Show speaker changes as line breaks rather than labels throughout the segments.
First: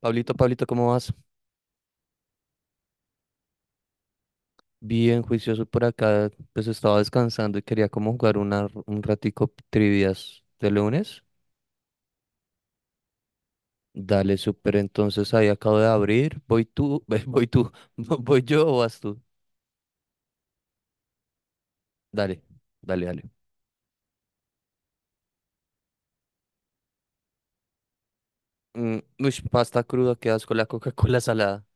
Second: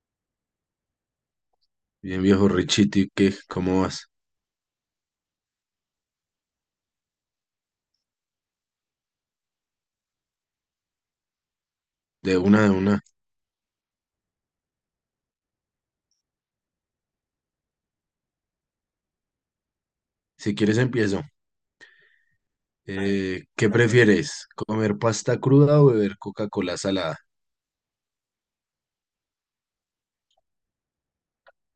Pablito, Pablito, ¿cómo vas?
Bien, viejo Richiti, ¿qué? ¿Cómo vas?
Bien juicioso por acá, pues estaba descansando y quería como jugar un ratico trivias de lunes.
De una, de una.
Dale, súper, entonces ahí acabo de abrir, voy tú, voy tú, voy yo o vas tú.
Si quieres empiezo.
Dale, dale, dale.
¿Qué prefieres? ¿Comer pasta cruda o beber Coca-Cola salada?
Mm, ush, pasta cruda, qué asco la Coca-Cola salada.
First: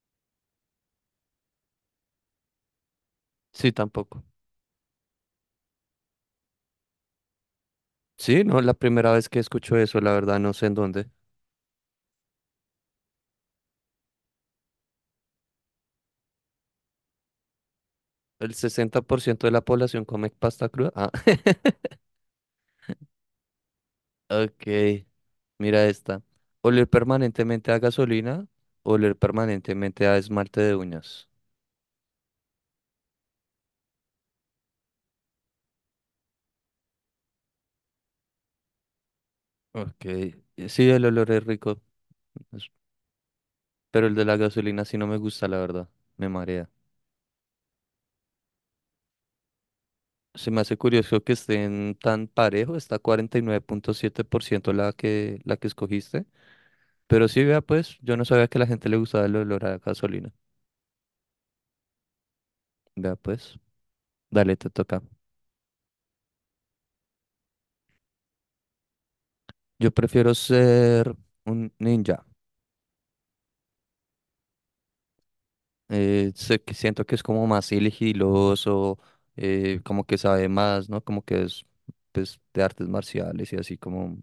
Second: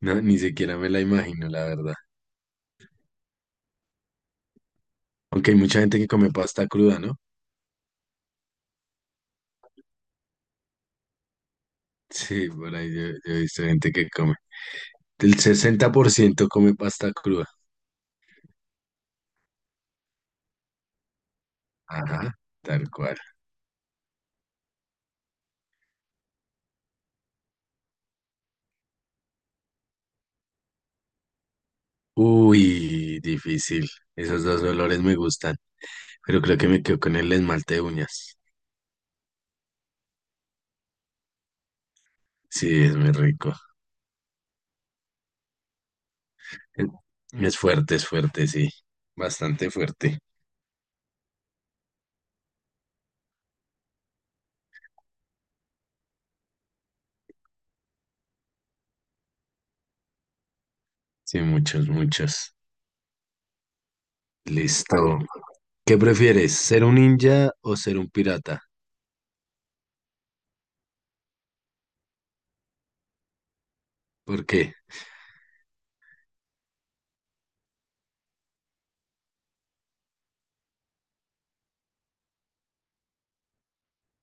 No, ni siquiera me la imagino, la verdad.
Sí, tampoco.
Aunque hay mucha gente que come pasta cruda, ¿no?
Sí, no, la primera vez que escucho eso, la verdad, no sé en dónde.
Sí, por ahí yo he visto gente que come. El 60% come pasta cruda.
El 60% de la población come pasta cruda. Ah.
Ajá, tal cual.
Ok, mira esta. Oler permanentemente a gasolina, oler permanentemente a esmalte de uñas.
Uy, difícil. Esos dos olores me gustan, pero creo que me quedo con el esmalte de uñas.
Ok, sí, el olor es rico, es-
Sí, es muy rico.
pero el de la gasolina sí no me gusta, la verdad, me marea.
En- es fuerte, sí. Bastante fuerte.
Se me hace curioso que estén tan parejo, está 49.7% la que escogiste. Pero sí, vea pues, yo no sabía que a la gente le gustaba el olor a gasolina.
Sí, muchos, muchos.
Vea pues, dale, te toca.
Listo. ¿Qué prefieres? ¿Ser un ninja o ser un pirata?
Yo prefiero ser un ninja.
¿Por qué?
Sé que siento que es como más sigiloso, como que sabe más, ¿no? Como que es pues, de artes marciales y así como,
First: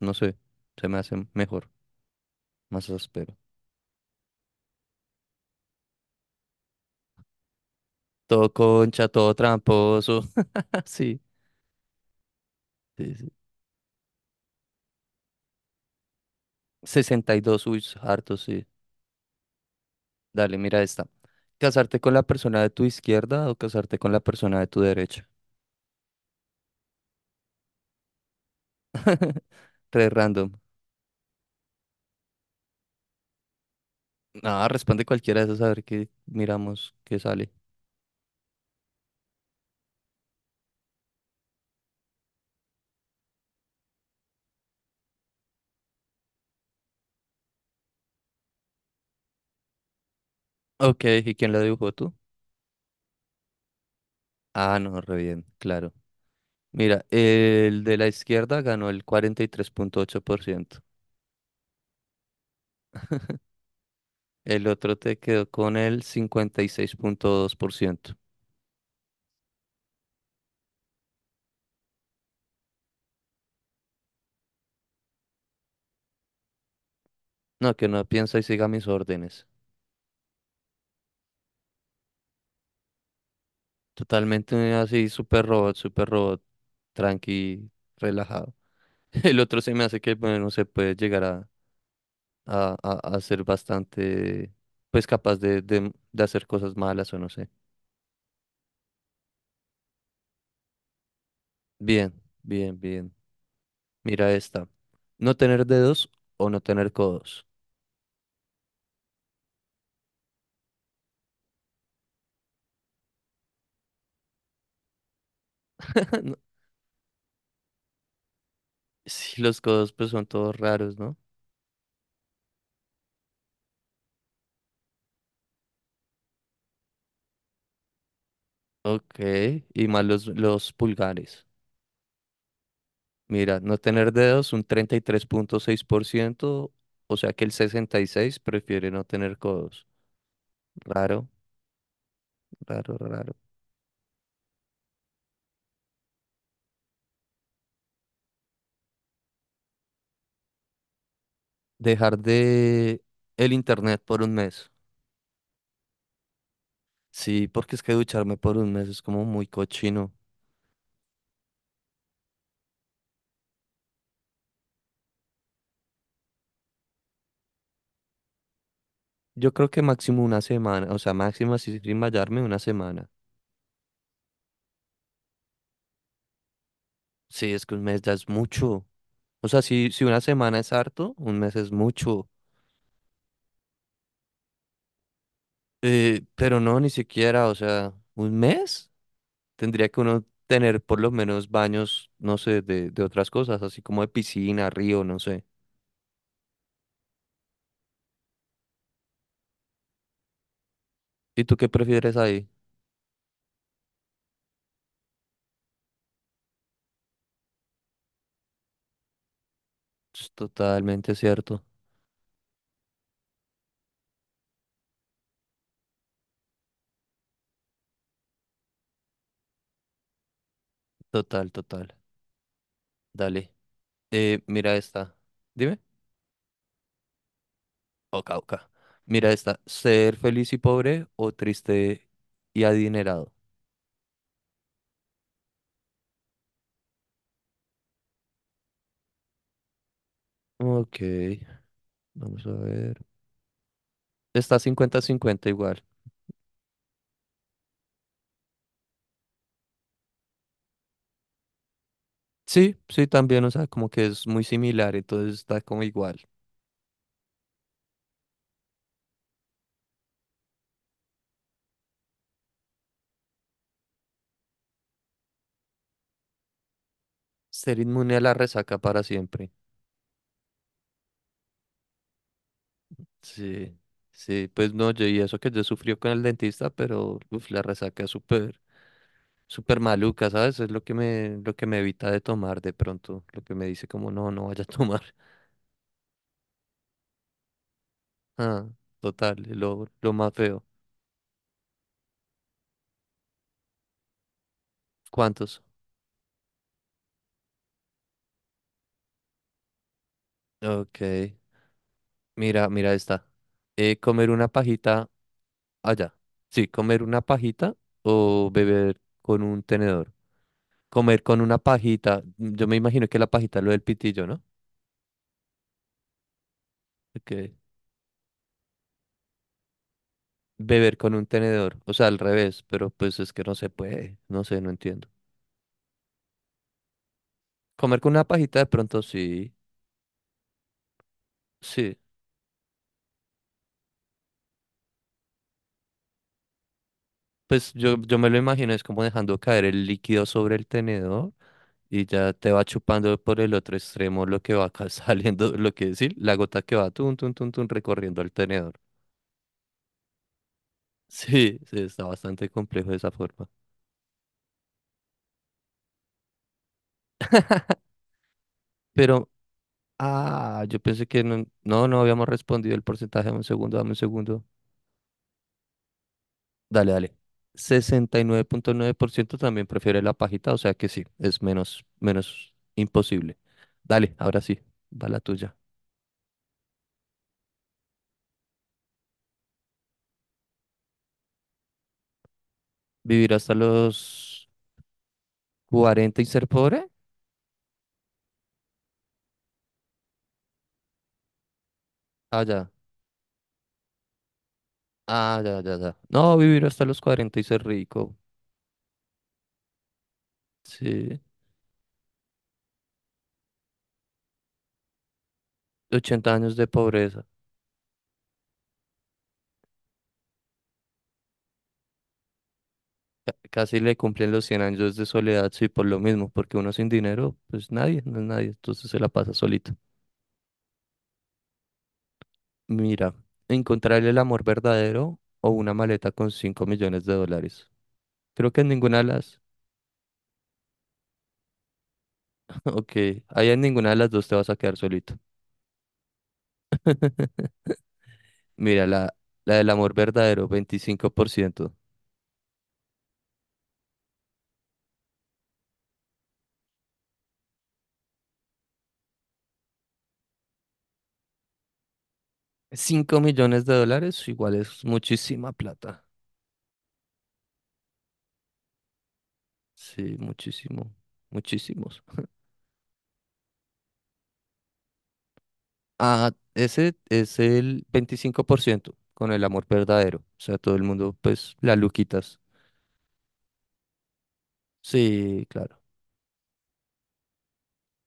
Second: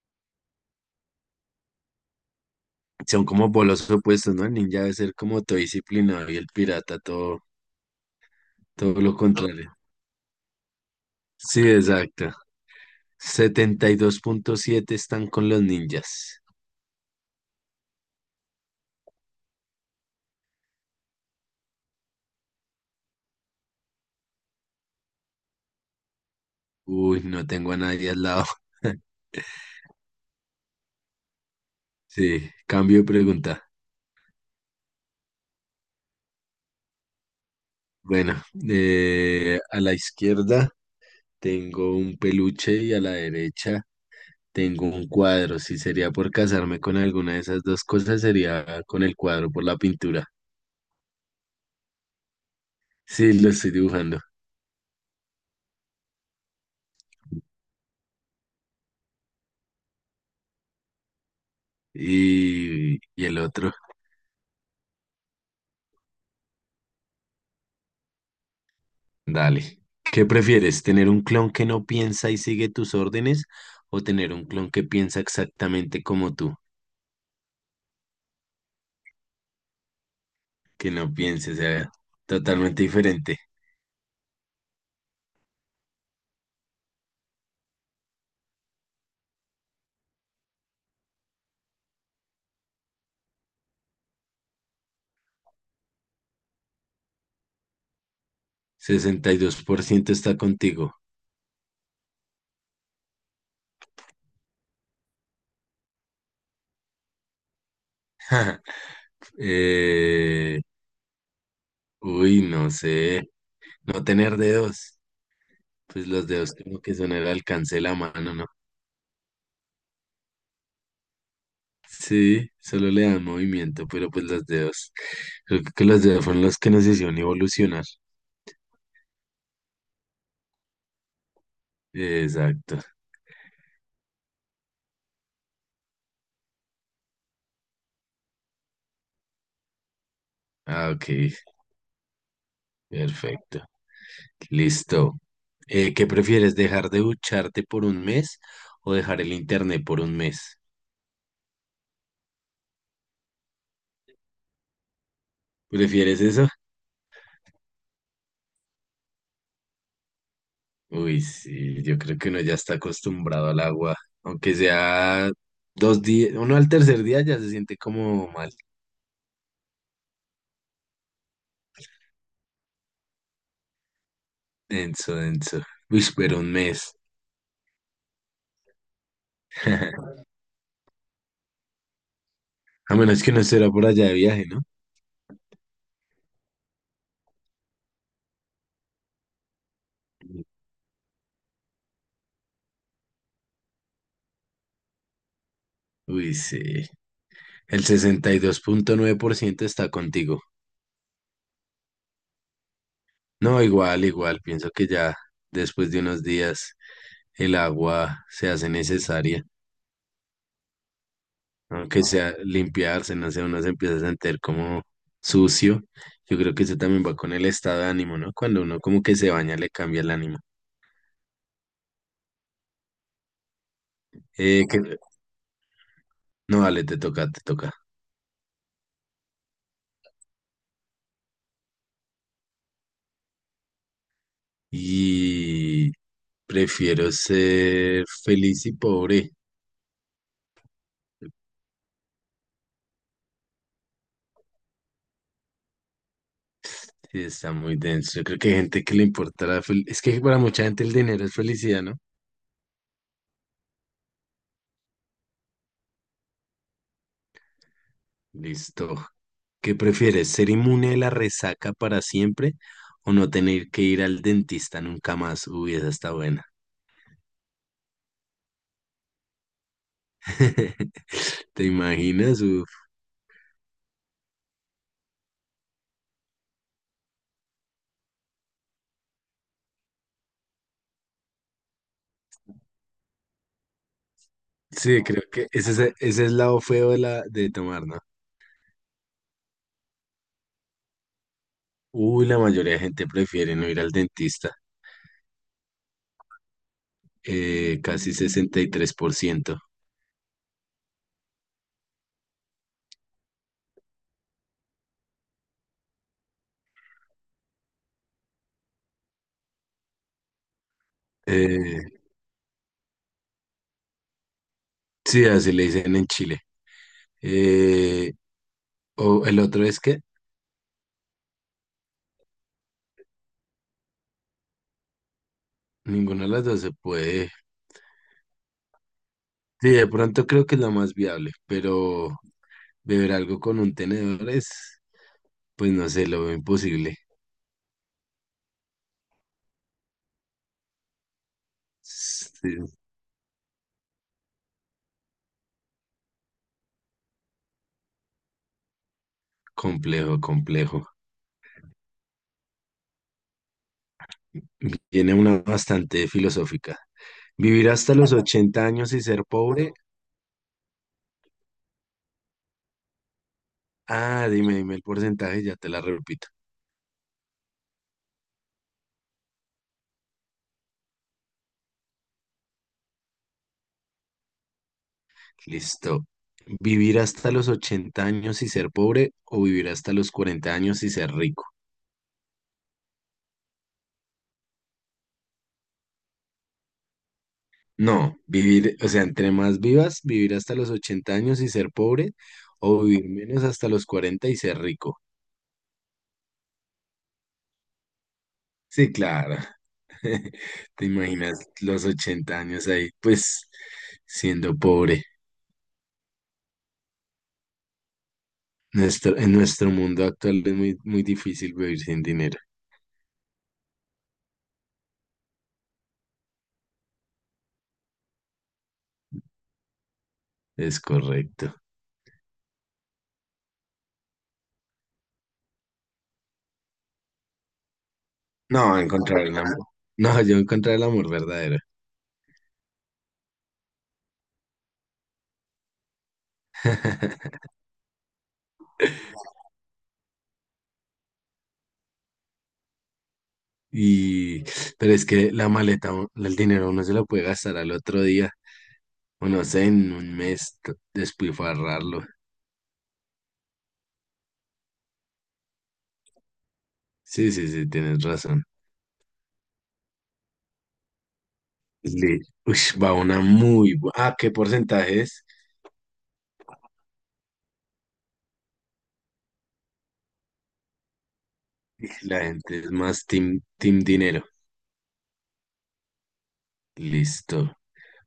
no sé, se me hace mejor, más
Son
áspero.
como polos opuestos, ¿no? El ninja debe ser como todo disciplinado y el pirata
Todo
todo
concha,
lo
todo
contrario.
tramposo, sí,
Sí, exacto.
sí, sí.
72,7 están con los ninjas.
62, uy, harto, sí. Dale, mira esta. ¿Casarte con la persona de tu izquierda o casarte con la persona de tu derecha?
Uy, no tengo a nadie al lado.
Tres random.
Sí, cambio de pregunta.
Ah, responde cualquiera de esas a ver qué miramos, qué sale.
Bueno, a la izquierda. Tengo un peluche y a la derecha tengo un cuadro. Si sería por casarme con alguna de esas dos cosas, sería con el cuadro por la pintura.
Ok, ¿y quién la dibujó tú?
Sí, lo estoy dibujando.
Ah, no, re bien, claro. Mira, el de la izquierda ganó el 43.8%.
Y el otro,
El otro te quedó con el 56.2%.
dale. ¿Qué prefieres? ¿Tener un clon que no piensa y sigue tus órdenes o tener un clon que piensa exactamente como tú?
No, que no piensa y siga mis órdenes.
Que no piense, o sea, totalmente diferente.
Totalmente así, super robot, tranqui, relajado. El otro se me hace que, bueno, se puede llegar a ser bastante, pues capaz de hacer cosas malas o no sé.
62% está contigo.
Bien, bien, bien. Mira esta. No tener dedos o no tener codos.
Eh, uy, no sé. No tener dedos. Pues los dedos como que son el alcance de la mano, ¿no?
Sí, los codos pues son todos raros, ¿no?
Sí, solo le dan movimiento, pero pues los dedos. Creo que los dedos fueron los que nos hicieron evolucionar.
Ok, y más los pulgares.
Exacto.
Mira, no tener dedos un 33.6%, o sea que el 66% prefiere no tener codos.
Ah, ok.
Raro, raro, raro.
Perfecto. Listo. ¿Qué prefieres, dejar de ducharte por un mes o dejar el internet por un mes?
Dejar de el internet por un mes.
¿Prefieres eso?
Sí, porque es que ducharme por un mes es como muy cochino.
Uy, sí, yo creo que uno ya está acostumbrado al agua. Aunque sea 2 días, uno al tercer día ya se siente como mal.
Yo creo que máximo una semana, o sea, máximo así sin bañarme una semana.
Denso, denso. Uy, pero un mes.
Sí, es que un mes ya es mucho. O sea, si una semana es harto, un mes es mucho.
A menos que no será por allá de viaje, ¿no?
Pero no, ni siquiera, o sea, un mes tendría que uno tener por lo menos baños, no sé, de otras cosas, así como de piscina, río, no sé.
Uy, sí. El 62,9% está contigo.
¿Y tú qué prefieres ahí?
No, igual, igual. Pienso que ya después de unos días el agua se hace necesaria.
Es totalmente cierto.
Aunque sea limpiarse, no sé, uno se empieza a sentir como sucio. Yo creo que eso también va con el estado de ánimo, ¿no? Cuando uno como que se baña, le cambia el ánimo.
Total, total. Dale. Eh,
Eh,
mira
que...
esta. Dime.
No, vale, te toca, te toca.
Oca, oca. Mira esta. ¿Ser feliz y pobre o triste y adinerado?
Y prefiero ser feliz y pobre.
Ok, vamos a ver. Está 50-50 igual.
Sí, está muy denso. Yo creo que hay gente que le importa Es que para mucha gente el dinero es felicidad, ¿no?
Sí, sí, también, o sea, como que es muy similar, entonces está como igual.
Listo. ¿Qué prefieres? ¿Ser inmune a la resaca para siempre o no tener que ir al dentista nunca más? Uy, esa está buena.
Ser inmune a la resaca para siempre.
¿Te imaginas? Uf.
Sí, sí, pues no, yo y eso que yo sufrió con el dentista, pero uf, la resaca es súper, súper maluca, ¿sabes? Es lo que me evita de tomar de pronto, lo que me dice como no, no vaya a tomar.
Sí, creo que ese es el lado feo de tomar, ¿no?
Ah, total, lo más feo.
Uy, la mayoría de gente prefiere no ir al dentista.
¿Cuántos?
Casi 63%.
Ok, mira esta. Comer una pajita allá. Sí, comer una pajita o beber con un tenedor. Comer con una
Eh,
pajita, yo me imagino que la pajita es lo del pitillo, ¿no?
sí, así le dicen en Chile.
Ok.
Eh, o el otro es que
Beber con un tenedor, o sea, al revés, pero pues es que no se puede, no sé, no entiendo.
ninguna de las dos se puede.
Comer con una pajita de pronto sí,
Sí, de pronto creo que es la más viable,
sí.
pero beber algo con un tenedor es, pues no sé, lo veo imposible.
Pues yo me lo imagino, es como dejando caer el líquido sobre el tenedor y ya te va
Sí,
chupando por el otro extremo lo que va acá saliendo, lo que decir, la gota que va tun, tun, tun, tun, recorriendo el tenedor.
complejo, complejo.
Sí, sí, está bastante complejo de esa forma.
Tiene una bastante filosófica. Vivir hasta los 80 años y ser
Pero,
pobre.
ah, yo pensé que no, no, no habíamos respondido el porcentaje, dame un segundo, dame un
Ah,
segundo.
dime, dime el porcentaje, ya te la repito.
Dale, dale. 69.9% también prefiere la pajita, o sea que sí, es menos, menos imposible. Dale, ahora sí, va la tuya.
Listo. ¿Vivir hasta los 80 años y ser pobre o vivir hasta los 40 años y ser rico?
¿Vivir hasta los 40 y ser pobre?
No, vivir, o sea, entre más vivas, vivir hasta los 80 años y ser pobre,
Ah, ya.
o vivir menos hasta los 40 y ser rico.
Ah, ya, ya, ya. No, vivir hasta los 40 y ser rico.
Sí, claro. ¿Te
Sí.
imaginas los 80 años ahí, pues, siendo pobre?
80 años de pobreza.
En nuestro mundo actual es muy, muy difícil vivir sin dinero.
Casi le cumplen los 100 años de soledad, sí, por lo mismo, porque uno sin dinero, pues nadie, no es nadie, entonces se la pasa solito.
Es correcto.
Mira, encontrar el amor verdadero o una maleta con 5 millones de dólares. Creo que en
No,
ninguna de
encontrar el
las...
amor. No, yo encontrar el amor verdadero.
Ok, ahí en ninguna de las dos te vas a quedar solito. Mira, la del amor verdadero, 25%.
Y, pero es que la maleta, el dinero uno se lo puede gastar al otro día, o no sé, en un mes, despilfarrarlo.
5 millones de dólares igual es muchísima plata.
Sí, sí, sí, tienes razón.
Sí, muchísimo, muchísimos.
Le, va una muy buena. Ah, ¿qué porcentaje es?
Ah, ese es el 25% con el amor verdadero. O sea, todo el mundo, pues, la
La
luquitas.
gente es más team, team dinero.
Sí, claro.
Listo.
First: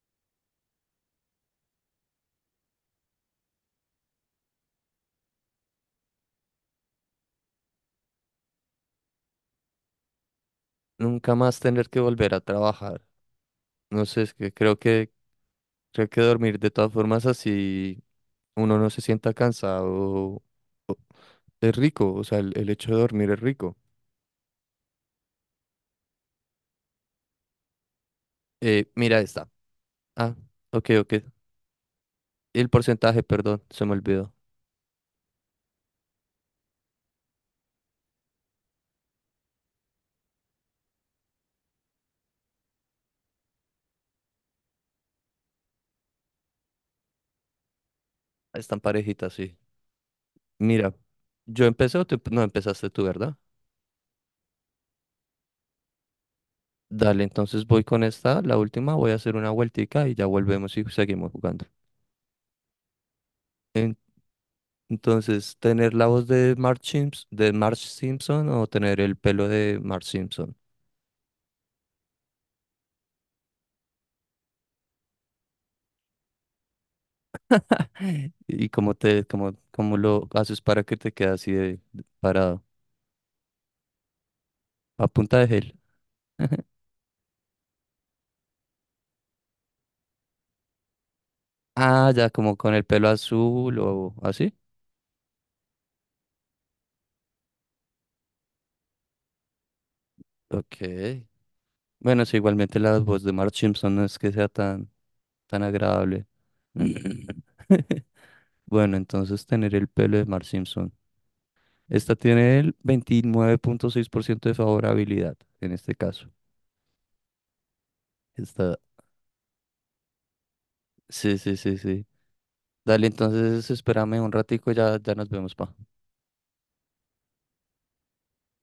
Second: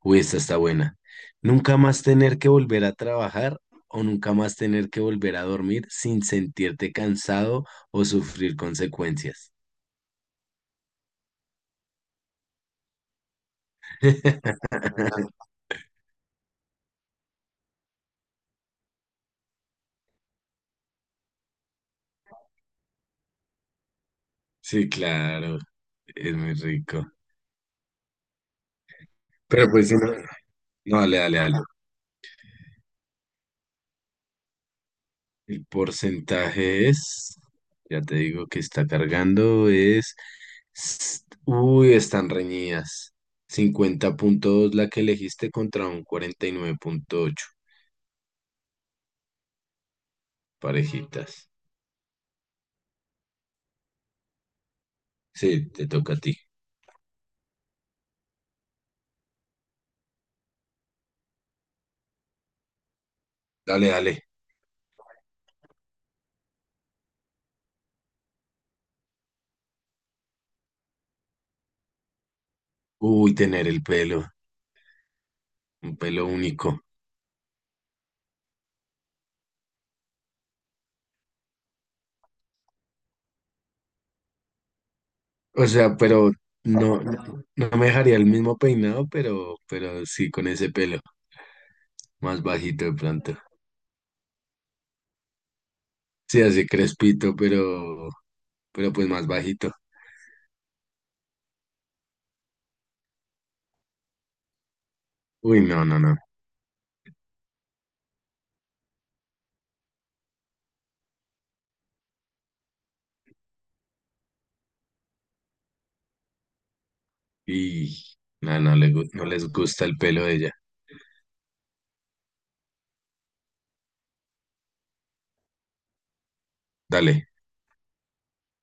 Uy, esta está buena. Nunca más tener que volver a trabajar o nunca más tener que volver a dormir sin sentirte cansado o sufrir consecuencias.
Nunca más tener que volver a trabajar. No sé, es que creo que dormir de todas formas así uno no se sienta cansado o- es rico, o sea, el hecho de dormir es rico.
Sí, claro, es muy rico.
Mira esta.
Pero pues, si no,
Ah, ok,
no,
ok.
dale, dale, dale.
El porcentaje, perdón, se me olvidó.
El porcentaje es, ya te digo que está cargando, es, uy, están reñidas. 50,2 la que elegiste contra un 49,8
Están parejitas, sí. Mira,
parejitas.
yo empecé o tú no empezaste tú, ¿verdad?
Sí, te toca a ti.
Dale, entonces voy con esta, la última, voy a hacer una vueltica y ya volvemos y seguimos jugando.
Dale,
En-
dale.
entonces, ¿tener la voz de Marge Simpson o tener el pelo de Marge Simpson?
Uy, tener el pelo, un pelo único.
¿Y cómo te, cómo lo haces para que te quede así de parado? A punta de
O
gel.
sea, pero no, no, no me dejaría el mismo peinado, pero sí con ese pelo,
Ah, ya
más
como con el
bajito de
pelo
pronto.
azul o así.
Sí, así crespito, pero pues más bajito.
Ok. Bueno, sí, igualmente la voz de Marge Simpson no es que sea tan,
Uy,
tan
no, no, no.
agradable. Bueno, entonces tener el pelo de Marge Simpson. Esta tiene el 29.6% de favorabilidad en este caso.
Y no, no,
Esta,
no les gusta el pelo de ella.
sí, sí, sí, sí. Dale, entonces espérame un ratico ya, ya nos vemos, pa.
Dale.